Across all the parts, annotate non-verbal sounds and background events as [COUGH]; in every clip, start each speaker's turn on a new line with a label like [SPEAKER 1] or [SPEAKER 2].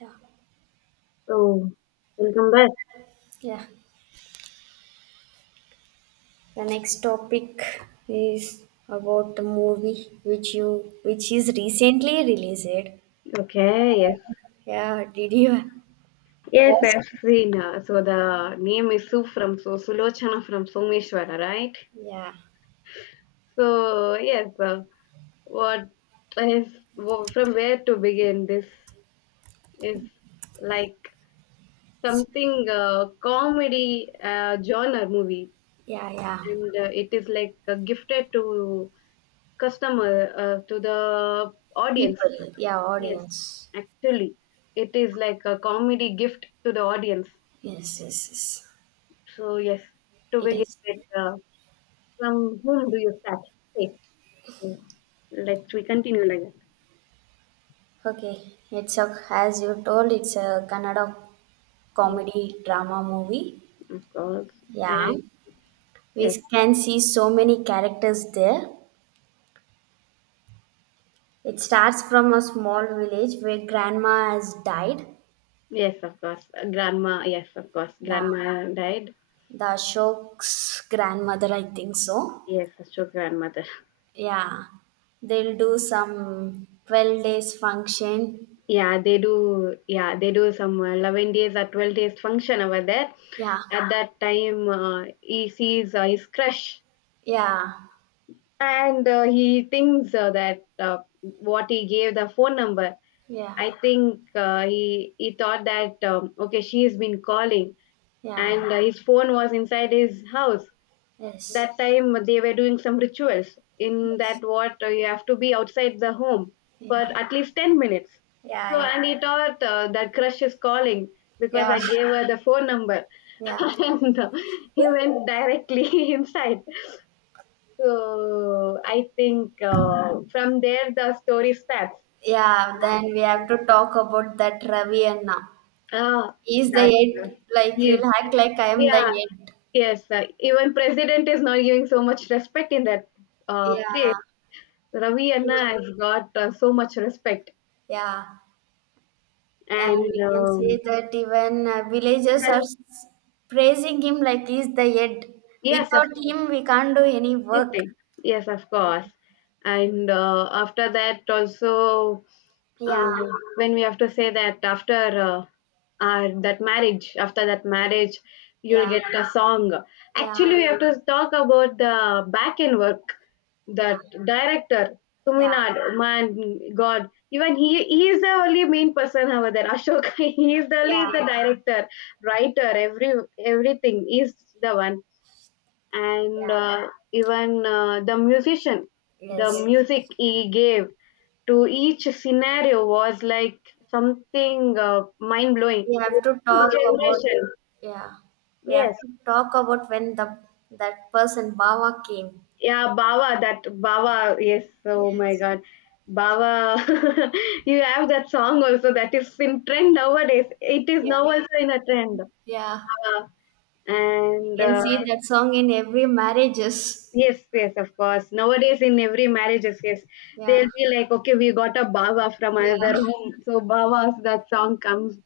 [SPEAKER 1] Yeah,
[SPEAKER 2] Oh, welcome back.
[SPEAKER 1] yeah. The next topic is about the movie which you which is recently released.
[SPEAKER 2] Okay, yes.
[SPEAKER 1] Yeah, did you
[SPEAKER 2] Yes,
[SPEAKER 1] watch?
[SPEAKER 2] I've seen. So the name is Sue from so Sulochana from Someshwara, right?
[SPEAKER 1] Yeah,
[SPEAKER 2] So yes, what is from where to begin? This is like something comedy genre movie,
[SPEAKER 1] yeah, yeah.
[SPEAKER 2] and it is like gifted to customer to the audience.
[SPEAKER 1] People, yeah,
[SPEAKER 2] Yes,
[SPEAKER 1] audience.
[SPEAKER 2] actually, it is like a comedy gift to the audience.
[SPEAKER 1] Yes, yes, yes.
[SPEAKER 2] So yes, to
[SPEAKER 1] It
[SPEAKER 2] begin
[SPEAKER 1] is
[SPEAKER 2] with, from whom do you start? Say, so let's we continue like that.
[SPEAKER 1] okay. It's a, as you told, it's a Kannada
[SPEAKER 2] Yes,
[SPEAKER 1] comedy drama movie.
[SPEAKER 2] of course.
[SPEAKER 1] Yeah,
[SPEAKER 2] And
[SPEAKER 1] we
[SPEAKER 2] yes,
[SPEAKER 1] can see so many characters there. It starts from a small village where grandma has died.
[SPEAKER 2] yes, of course. Grandma, yes, of course.
[SPEAKER 1] Yeah,
[SPEAKER 2] Grandma died.
[SPEAKER 1] the Ashok's grandmother, I think so.
[SPEAKER 2] Yes, that's true, grandmother.
[SPEAKER 1] Yeah, they'll do some 12 days function.
[SPEAKER 2] Yeah, they do. Yeah, they do some 11 days or 12 days function over there.
[SPEAKER 1] Yeah,
[SPEAKER 2] At that time, he sees his crush
[SPEAKER 1] yeah,
[SPEAKER 2] and he thinks that what he gave the phone number.
[SPEAKER 1] yeah,
[SPEAKER 2] I think he thought that okay, she has been calling,
[SPEAKER 1] yeah,
[SPEAKER 2] and his phone was inside his house.
[SPEAKER 1] yes,
[SPEAKER 2] That time they were doing some rituals. In that,
[SPEAKER 1] yes,
[SPEAKER 2] what you have to be outside the home for
[SPEAKER 1] yeah,
[SPEAKER 2] at least 10 minutes.
[SPEAKER 1] yeah,
[SPEAKER 2] So,
[SPEAKER 1] yeah,
[SPEAKER 2] and he thought that crush is calling because
[SPEAKER 1] yeah,
[SPEAKER 2] I gave her the phone number, [LAUGHS]
[SPEAKER 1] yeah.
[SPEAKER 2] and he went directly [LAUGHS] inside. So, I think from there the story starts.
[SPEAKER 1] Yeah, then we have to talk about that Ravi Anna.
[SPEAKER 2] Ah,
[SPEAKER 1] He's the
[SPEAKER 2] that
[SPEAKER 1] eight, like he'll
[SPEAKER 2] yes,
[SPEAKER 1] act like I am the
[SPEAKER 2] yeah,
[SPEAKER 1] eight.
[SPEAKER 2] yes, even president is not giving so much respect in that place.
[SPEAKER 1] Yeah,
[SPEAKER 2] Ravi
[SPEAKER 1] he
[SPEAKER 2] Anna
[SPEAKER 1] will-
[SPEAKER 2] has got so much respect,
[SPEAKER 1] yeah. And
[SPEAKER 2] and
[SPEAKER 1] we can say that even villagers
[SPEAKER 2] that,
[SPEAKER 1] are s- praising him like he's the head.
[SPEAKER 2] yes, of
[SPEAKER 1] Without
[SPEAKER 2] course,
[SPEAKER 1] him, we can't do any work.
[SPEAKER 2] anything. Yes, of
[SPEAKER 1] Yeah,
[SPEAKER 2] course. And after that, also,
[SPEAKER 1] yeah,
[SPEAKER 2] um, when we have to say that after that marriage, you'll
[SPEAKER 1] yeah,
[SPEAKER 2] get a song.
[SPEAKER 1] yeah,
[SPEAKER 2] Actually, we have to talk about the back end work
[SPEAKER 1] yeah,
[SPEAKER 2] that director
[SPEAKER 1] yeah,
[SPEAKER 2] Tuminad, man, God, even he is the only main person over there. Ashoka, [LAUGHS] he is the only
[SPEAKER 1] yeah,
[SPEAKER 2] the director, writer, everything is the one, and
[SPEAKER 1] yeah.
[SPEAKER 2] even the musician, the
[SPEAKER 1] Yes,
[SPEAKER 2] music he gave to each scenario was like something mind blowing.
[SPEAKER 1] we have to talk about.
[SPEAKER 2] Generation,
[SPEAKER 1] Yeah, we have
[SPEAKER 2] yes.
[SPEAKER 1] to talk about when the that person Baba came.
[SPEAKER 2] Yeah, Baba, that Baba, yes, oh my
[SPEAKER 1] Yes,
[SPEAKER 2] God. Baba, [LAUGHS] you have that song also that is in trend nowadays. It is
[SPEAKER 1] yeah,
[SPEAKER 2] now also in a trend.
[SPEAKER 1] yeah.
[SPEAKER 2] Baba.
[SPEAKER 1] We
[SPEAKER 2] And
[SPEAKER 1] can see that song in every marriages.
[SPEAKER 2] yes, yes, of course. Nowadays, in every marriages, yes,
[SPEAKER 1] Yeah,
[SPEAKER 2] they'll be like, okay, we got a Baba from another
[SPEAKER 1] yeah,
[SPEAKER 2] home. So, Baba's that song comes.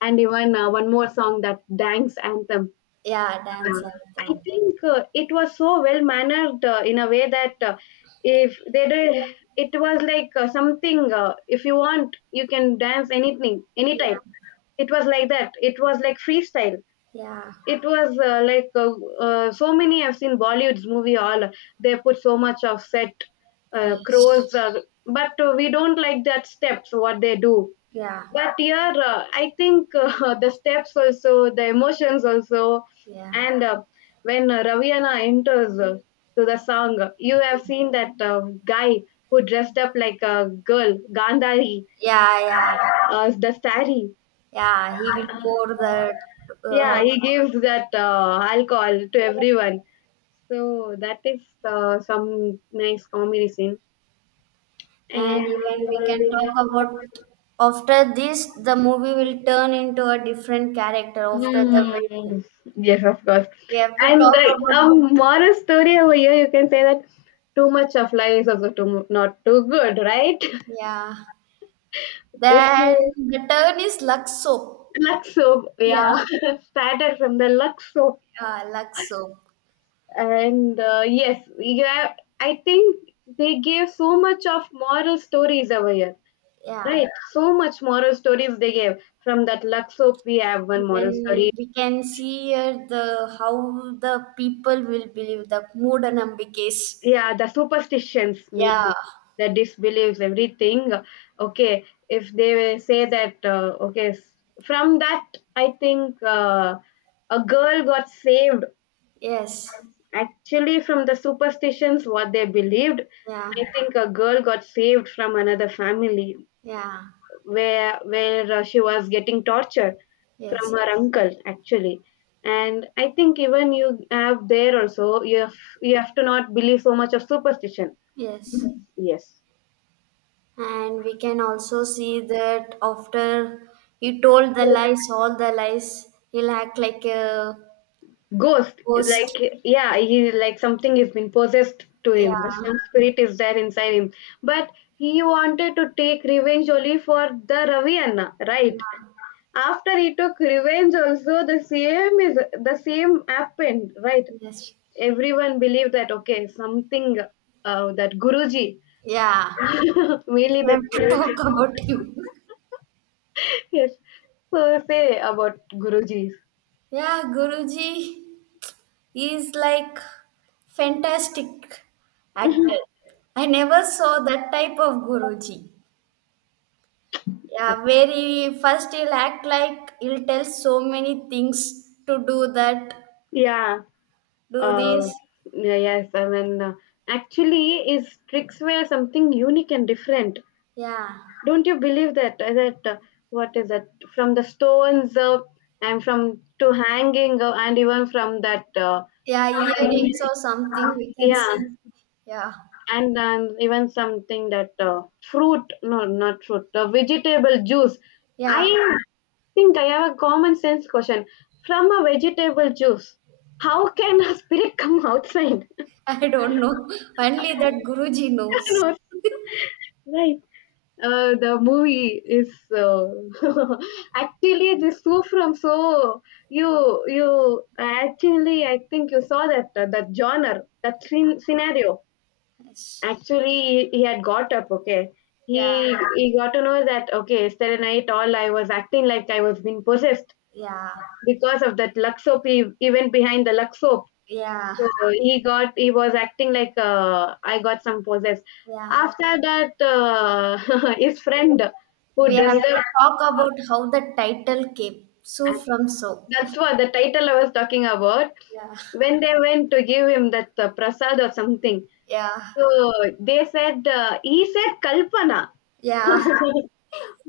[SPEAKER 2] And even one more song, that dance anthem.
[SPEAKER 1] yeah. Dance
[SPEAKER 2] I
[SPEAKER 1] anthem.
[SPEAKER 2] think it was so well mannered in a way that if they did, it was like something. If you want, you can dance anything, anytime.
[SPEAKER 1] Yeah,
[SPEAKER 2] It was like that. It was like freestyle.
[SPEAKER 1] yeah,
[SPEAKER 2] It was so many. I've seen Bollywood's movie. All they put so much of set
[SPEAKER 1] yes,
[SPEAKER 2] crows, but we don't like that steps. What they do
[SPEAKER 1] yeah,
[SPEAKER 2] but yeah, I think, [LAUGHS] the steps also, the emotions also,
[SPEAKER 1] yeah,
[SPEAKER 2] and when raviana enters to the song, you have seen that guy who dressed up like a girl, gandhari,
[SPEAKER 1] yeah, yeah,
[SPEAKER 2] the sari.
[SPEAKER 1] yeah. He will pour that
[SPEAKER 2] Yeah,
[SPEAKER 1] all,
[SPEAKER 2] he gives that alcohol to everyone, so that is some nice comedy scene.
[SPEAKER 1] and
[SPEAKER 2] And
[SPEAKER 1] even we can talk about, after this, the movie will turn into a different character after the
[SPEAKER 2] mm,
[SPEAKER 1] wedding.
[SPEAKER 2] yes, of course.
[SPEAKER 1] We have to
[SPEAKER 2] And
[SPEAKER 1] talk
[SPEAKER 2] like a
[SPEAKER 1] about,
[SPEAKER 2] moral story over here, you can say that too much of life is also too not too good, right? [LAUGHS]
[SPEAKER 1] yeah.
[SPEAKER 2] If
[SPEAKER 1] Then
[SPEAKER 2] you
[SPEAKER 1] the turn is Luxo.
[SPEAKER 2] luck soap,
[SPEAKER 1] Yeah,
[SPEAKER 2] yeah,
[SPEAKER 1] [LAUGHS]
[SPEAKER 2] [LAUGHS] started from the luck soap,
[SPEAKER 1] yeah, Luxo.
[SPEAKER 2] and yes, yeah, I think they gave so much of moral stories over here,
[SPEAKER 1] Yeah,
[SPEAKER 2] right? So much moral stories they gave from that luck soap. We have one moral
[SPEAKER 1] when
[SPEAKER 2] story.
[SPEAKER 1] we can see here the how the people will believe the moodanambikes.
[SPEAKER 2] Yeah, the superstitions mean
[SPEAKER 1] Yeah,
[SPEAKER 2] the disbeliefs, everything. Okay, if they say that, okay, from that, I think a girl got saved
[SPEAKER 1] yes,
[SPEAKER 2] actually from the superstitions, what they believed.
[SPEAKER 1] yeah,
[SPEAKER 2] I think a girl got saved from another family
[SPEAKER 1] yeah,
[SPEAKER 2] where she was getting tortured from
[SPEAKER 1] yes,
[SPEAKER 2] her uncle actually, and I think even you have there also you have to not believe so much of superstition.
[SPEAKER 1] yes.
[SPEAKER 2] Yes.
[SPEAKER 1] And we can also see that after he told the lies, all the lies, he'll act like a
[SPEAKER 2] Ghost, is like
[SPEAKER 1] ghost.
[SPEAKER 2] yeah, he like something has been possessed to him.
[SPEAKER 1] Yeah,
[SPEAKER 2] Some spirit is there inside him. But he wanted to take revenge only for the Ravi Anna, right?
[SPEAKER 1] yeah,
[SPEAKER 2] After he took revenge, also the same happened, right?
[SPEAKER 1] yes,
[SPEAKER 2] Everyone believed that okay, something that Guruji,
[SPEAKER 1] yeah.
[SPEAKER 2] [LAUGHS] mainly
[SPEAKER 1] [LAUGHS] We
[SPEAKER 2] that
[SPEAKER 1] have to talk
[SPEAKER 2] Guruji.
[SPEAKER 1] about him.
[SPEAKER 2] Yes. So say about Guruji.
[SPEAKER 1] Yeah, guruji. He's like fantastic actor. I never saw that type of Guruji. Yeah, where he first he'll act like, he'll tell so many things to do that,
[SPEAKER 2] Yeah.
[SPEAKER 1] do
[SPEAKER 2] Uh,
[SPEAKER 1] this.
[SPEAKER 2] yeah, yes, I mean, actually, is tricks were something unique and different.
[SPEAKER 1] Yeah.
[SPEAKER 2] Don't you believe that? That what is that? From the stones, and from to hanging, and even from that.
[SPEAKER 1] Yeah, earrings or something we can
[SPEAKER 2] Yeah,
[SPEAKER 1] see. Yeah.
[SPEAKER 2] and even something that fruit, no, not fruit, vegetable juice.
[SPEAKER 1] Yeah.
[SPEAKER 2] I think I have a common sense question. From a vegetable juice, how can a spirit [LAUGHS] come outside?
[SPEAKER 1] [LAUGHS] I don't know. [LAUGHS] Only that Guruji
[SPEAKER 2] [LAUGHS]
[SPEAKER 1] knows.
[SPEAKER 2] No, right. The movie is uh, [LAUGHS] actually this two from so, you you actually I think you saw that that genre, that scenario.
[SPEAKER 1] Yes.
[SPEAKER 2] Actually he had got up, okay,
[SPEAKER 1] Yeah.
[SPEAKER 2] he got to know that okay, yesterday night all I was acting like I was being possessed
[SPEAKER 1] Yeah.
[SPEAKER 2] because of that Luxo. Event behind the Luxo.
[SPEAKER 1] Yeah.
[SPEAKER 2] So he was acting like I got some possessed.
[SPEAKER 1] Yeah.
[SPEAKER 2] After that, [LAUGHS] his friend who
[SPEAKER 1] We have
[SPEAKER 2] dressed
[SPEAKER 1] to
[SPEAKER 2] up.
[SPEAKER 1] talk about how the title came. So from so.
[SPEAKER 2] That's what the title I was talking about.
[SPEAKER 1] Yeah.
[SPEAKER 2] When they went to give him that prasad or something,
[SPEAKER 1] Yeah.
[SPEAKER 2] so they said he said Kalpana, [LAUGHS]
[SPEAKER 1] Yeah.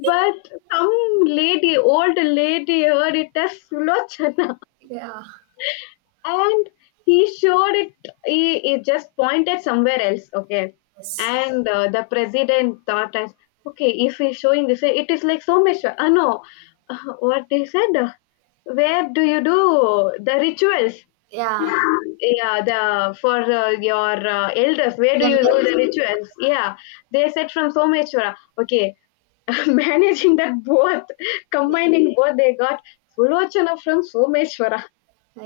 [SPEAKER 2] but some lady, old lady, heard it as Sulochana.
[SPEAKER 1] Yeah.
[SPEAKER 2] And he showed it he just pointed somewhere else, okay,
[SPEAKER 1] Yes.
[SPEAKER 2] and the president thought as okay, if he's showing this way, it is like so much, no what they said, where do you do the rituals,
[SPEAKER 1] Yeah.
[SPEAKER 2] yeah, the for your elders, where do you do
[SPEAKER 1] Elders.
[SPEAKER 2] the rituals, yeah. They said from someshwara, okay, [LAUGHS] managing that both,
[SPEAKER 1] Yeah.
[SPEAKER 2] combining both they got sulochana from someshwara.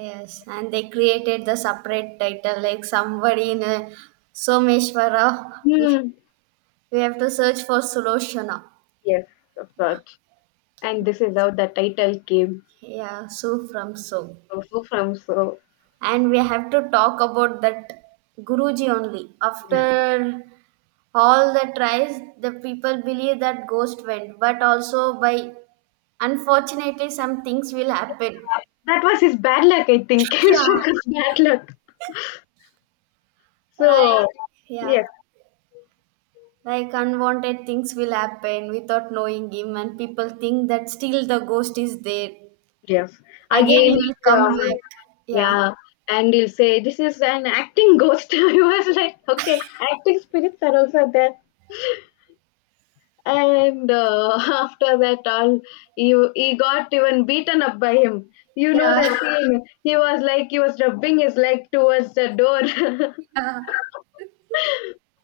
[SPEAKER 1] Yes. And they created the separate title like somebody in a Someshwara. We
[SPEAKER 2] Hmm.
[SPEAKER 1] we have to search for Suloshana.
[SPEAKER 2] Yes, of course. And this is how the title came,
[SPEAKER 1] Yeah. So from so.
[SPEAKER 2] also from. So,
[SPEAKER 1] And we have to talk about that guruji. Only after all the tries the people believe that ghost went, but also, by unfortunately, some things will happen.
[SPEAKER 2] that was his bad luck, I think. [LAUGHS]
[SPEAKER 1] [LAUGHS] Yeah,
[SPEAKER 2] Shoka's bad luck. So
[SPEAKER 1] like, yeah,
[SPEAKER 2] yes,
[SPEAKER 1] like unwanted things will happen without knowing him and people think that still the ghost is there,
[SPEAKER 2] yes.
[SPEAKER 1] again he
[SPEAKER 2] Again,
[SPEAKER 1] will
[SPEAKER 2] it,
[SPEAKER 1] come back. Yeah,
[SPEAKER 2] yeah. And he'll say, "This is an acting ghost." [LAUGHS] I was like, "Okay, acting spirits are also there." And [LAUGHS] after that, all he got even beaten up by him. You know
[SPEAKER 1] yeah.
[SPEAKER 2] the
[SPEAKER 1] [LAUGHS]
[SPEAKER 2] scene. He was like he was rubbing his leg towards the door. [LAUGHS]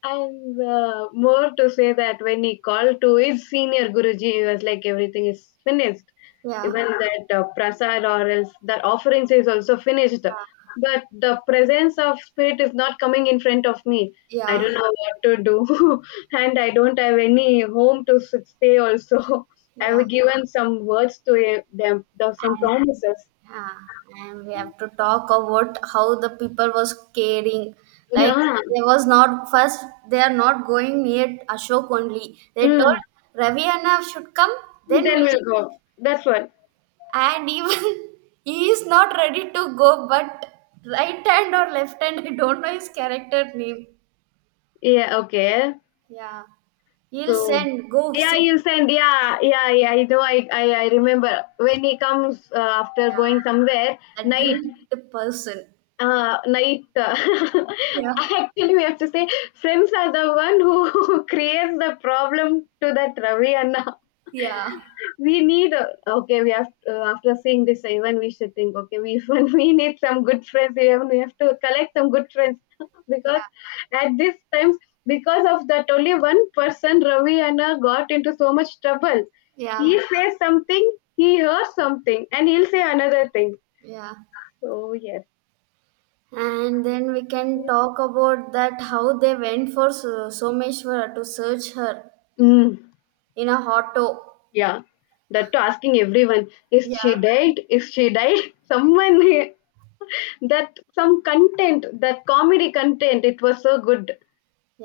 [SPEAKER 2] And more to say that when he called to his senior Guruji, he was like, everything is finished.
[SPEAKER 1] Yeah,
[SPEAKER 2] Even that prasad or else that offerings is also finished. But the presence of spirit is not coming in front of me. I
[SPEAKER 1] yeah,
[SPEAKER 2] don't know what to do. [LAUGHS] And I don't have any home to stay also. [LAUGHS] I
[SPEAKER 1] yeah,
[SPEAKER 2] have given some words to them, the, some promises.
[SPEAKER 1] yeah. Yeah, and we have to talk about how the people was caring. Like,
[SPEAKER 2] Yeah.
[SPEAKER 1] they was not, first they are not going near Ashok only. They
[SPEAKER 2] Mm.
[SPEAKER 1] told Ravi Anna should come, then
[SPEAKER 2] Then
[SPEAKER 1] we'll.
[SPEAKER 2] we'll go. That's what.
[SPEAKER 1] And even [LAUGHS] he is not ready to go, but right hand or left hand, I don't know his character name.
[SPEAKER 2] Yeah, okay.
[SPEAKER 1] Yeah. He'll
[SPEAKER 2] So
[SPEAKER 1] send, go
[SPEAKER 2] yeah,
[SPEAKER 1] sit.
[SPEAKER 2] you send. Yeah, yeah, yeah. I know. I remember when he comes after
[SPEAKER 1] Yeah.
[SPEAKER 2] going somewhere
[SPEAKER 1] A
[SPEAKER 2] night.
[SPEAKER 1] drink the person.
[SPEAKER 2] Uh, night. Uh,
[SPEAKER 1] Yeah.
[SPEAKER 2] [LAUGHS] actually, we have to say friends are the one who [LAUGHS] creates the problem to that Ravi. And
[SPEAKER 1] Yeah.
[SPEAKER 2] we need, okay, we have, after seeing this, even we should think okay, we even [LAUGHS] we need some good friends, even we have to collect some good friends [LAUGHS] because
[SPEAKER 1] Yeah.
[SPEAKER 2] at this times, because of that only one person Ravi and I got into so much trouble.
[SPEAKER 1] Yeah.
[SPEAKER 2] He says something, he hears something, and he'll say another thing.
[SPEAKER 1] Yeah.
[SPEAKER 2] So yes.
[SPEAKER 1] And then we can talk about that how they went for So- Someshwara to search her
[SPEAKER 2] Mm,
[SPEAKER 1] in a auto.
[SPEAKER 2] yeah, that to asking everyone, is she
[SPEAKER 1] Yeah,
[SPEAKER 2] dead, is she dead, [LAUGHS] someone. [LAUGHS] That some content, that comedy content, it was so good.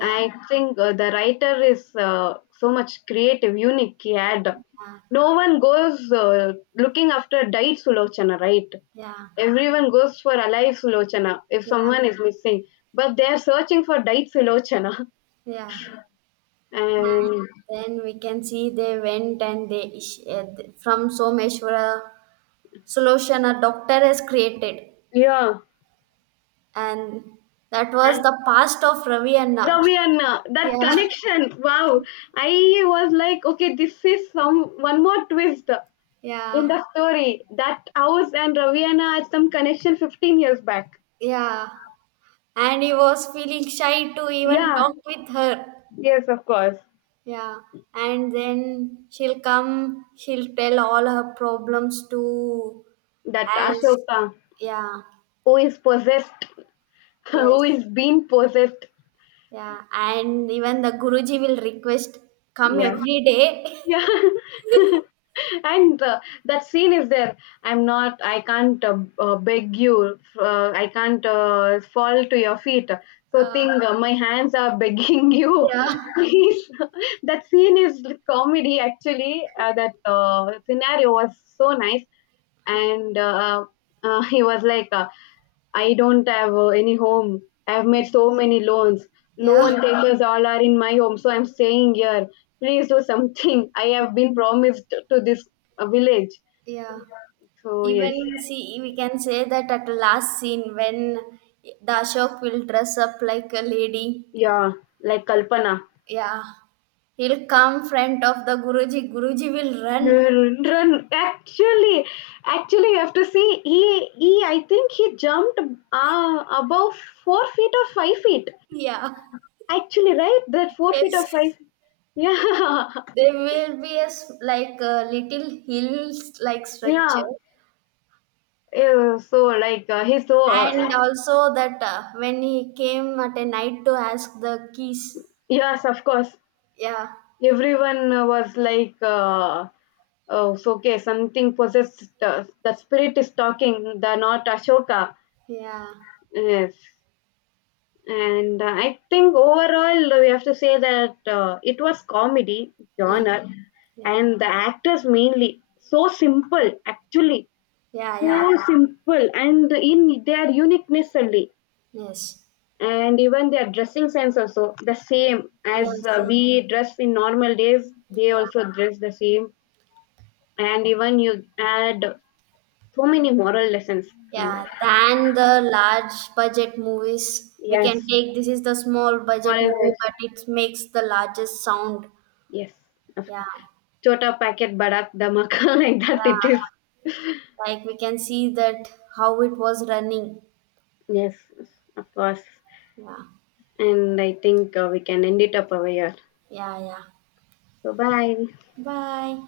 [SPEAKER 2] I think the writer is so much creative, unique. He had
[SPEAKER 1] yeah,
[SPEAKER 2] no one goes looking after died Sulochana, right?
[SPEAKER 1] yeah,
[SPEAKER 2] Everyone goes for alive Sulochana if
[SPEAKER 1] yeah,
[SPEAKER 2] someone is missing, but they are searching for died Sulochana. [LAUGHS]
[SPEAKER 1] yeah.
[SPEAKER 2] And
[SPEAKER 1] And then we can see they went and they, uh, from Someshwara solution a doctor has created,
[SPEAKER 2] yeah,
[SPEAKER 1] and that was
[SPEAKER 2] and
[SPEAKER 1] the past of Ravi Anna.
[SPEAKER 2] Ravianna,
[SPEAKER 1] [LAUGHS]
[SPEAKER 2] that
[SPEAKER 1] Yeah,
[SPEAKER 2] connection, wow! I was like, okay, this is some one more twist in
[SPEAKER 1] yeah,
[SPEAKER 2] the story. That house and Ravianna had some connection 15 years back.
[SPEAKER 1] yeah. And he was feeling shy to even
[SPEAKER 2] Yeah,
[SPEAKER 1] talk with her.
[SPEAKER 2] yes, of course.
[SPEAKER 1] Yeah, and then she'll come, she'll tell all her problems to
[SPEAKER 2] That
[SPEAKER 1] as,
[SPEAKER 2] Ashoka
[SPEAKER 1] yeah,
[SPEAKER 2] who is possessed, [LAUGHS] who
[SPEAKER 1] yes,
[SPEAKER 2] is being possessed.
[SPEAKER 1] yeah, and even the Guruji will request, come
[SPEAKER 2] Yeah.
[SPEAKER 1] every day. [LAUGHS]
[SPEAKER 2] Yeah. [LAUGHS] and that scene is there. I'm not, I can't beg you, I can't fall to your feet. So,
[SPEAKER 1] Uh,
[SPEAKER 2] thing, my hands are begging you.
[SPEAKER 1] yeah,
[SPEAKER 2] [LAUGHS] Please. That scene is comedy, actually. That scenario was so nice.
[SPEAKER 1] yeah,
[SPEAKER 2] And [LAUGHS] he was like, I don't have any home, I have made so many loans,
[SPEAKER 1] yeah,
[SPEAKER 2] loan takers, [LAUGHS] all are in my home so I'm staying here, please do something. [LAUGHS] I have been promised to this village.
[SPEAKER 1] yeah.
[SPEAKER 2] So yes.
[SPEAKER 1] Even see, we can say that at the last scene, when the Ashok will dress up like a lady.
[SPEAKER 2] Yeah, like Kalpana.
[SPEAKER 1] Yeah, he'll come front of the Guruji. Guruji will run.
[SPEAKER 2] Run. Actually, you have to see, he I think he jumped above 4 feet or 5 feet,
[SPEAKER 1] [LAUGHS] Yeah.
[SPEAKER 2] actually, right, that 4 feet or
[SPEAKER 1] Yes.
[SPEAKER 2] five, yeah.
[SPEAKER 1] There will be a s- like a little hills like
[SPEAKER 2] [LAUGHS]
[SPEAKER 1] structure,
[SPEAKER 2] Yeah. Yeah, so like he's so
[SPEAKER 1] and also that, when he came at a night to ask the keys.
[SPEAKER 2] yes, of course.
[SPEAKER 1] Yeah,
[SPEAKER 2] Everyone was like, "Oh, so okay, something possessed. The spirit is talking. The not Ashoka."
[SPEAKER 1] yeah,
[SPEAKER 2] Yes, and I think overall, we have to say that it was comedy
[SPEAKER 1] yeah,
[SPEAKER 2] genre,
[SPEAKER 1] yeah,
[SPEAKER 2] and the actors mainly so simple, actually,
[SPEAKER 1] yeah, yeah.
[SPEAKER 2] so simple, and in their uniqueness only,
[SPEAKER 1] Yes,
[SPEAKER 2] and even their dressing sense also the same as
[SPEAKER 1] yes,
[SPEAKER 2] we dress in normal days they
[SPEAKER 1] yeah,
[SPEAKER 2] also dress the same, and even you add so many moral lessons from that,
[SPEAKER 1] yeah. Than the large budget movies, we can
[SPEAKER 2] yes,
[SPEAKER 1] take this is the small budget
[SPEAKER 2] moral lessons.
[SPEAKER 1] movie, but it makes the largest sound.
[SPEAKER 2] Yes, of
[SPEAKER 1] Yeah,
[SPEAKER 2] course. Chota packet badak damak. [LAUGHS] Like that it is,
[SPEAKER 1] yeah. Like we can see that how it was running.
[SPEAKER 2] yes, of course.
[SPEAKER 1] Yeah.
[SPEAKER 2] And I think we can end it up over here.
[SPEAKER 1] Yeah, yeah.
[SPEAKER 2] So, bye.
[SPEAKER 1] Bye.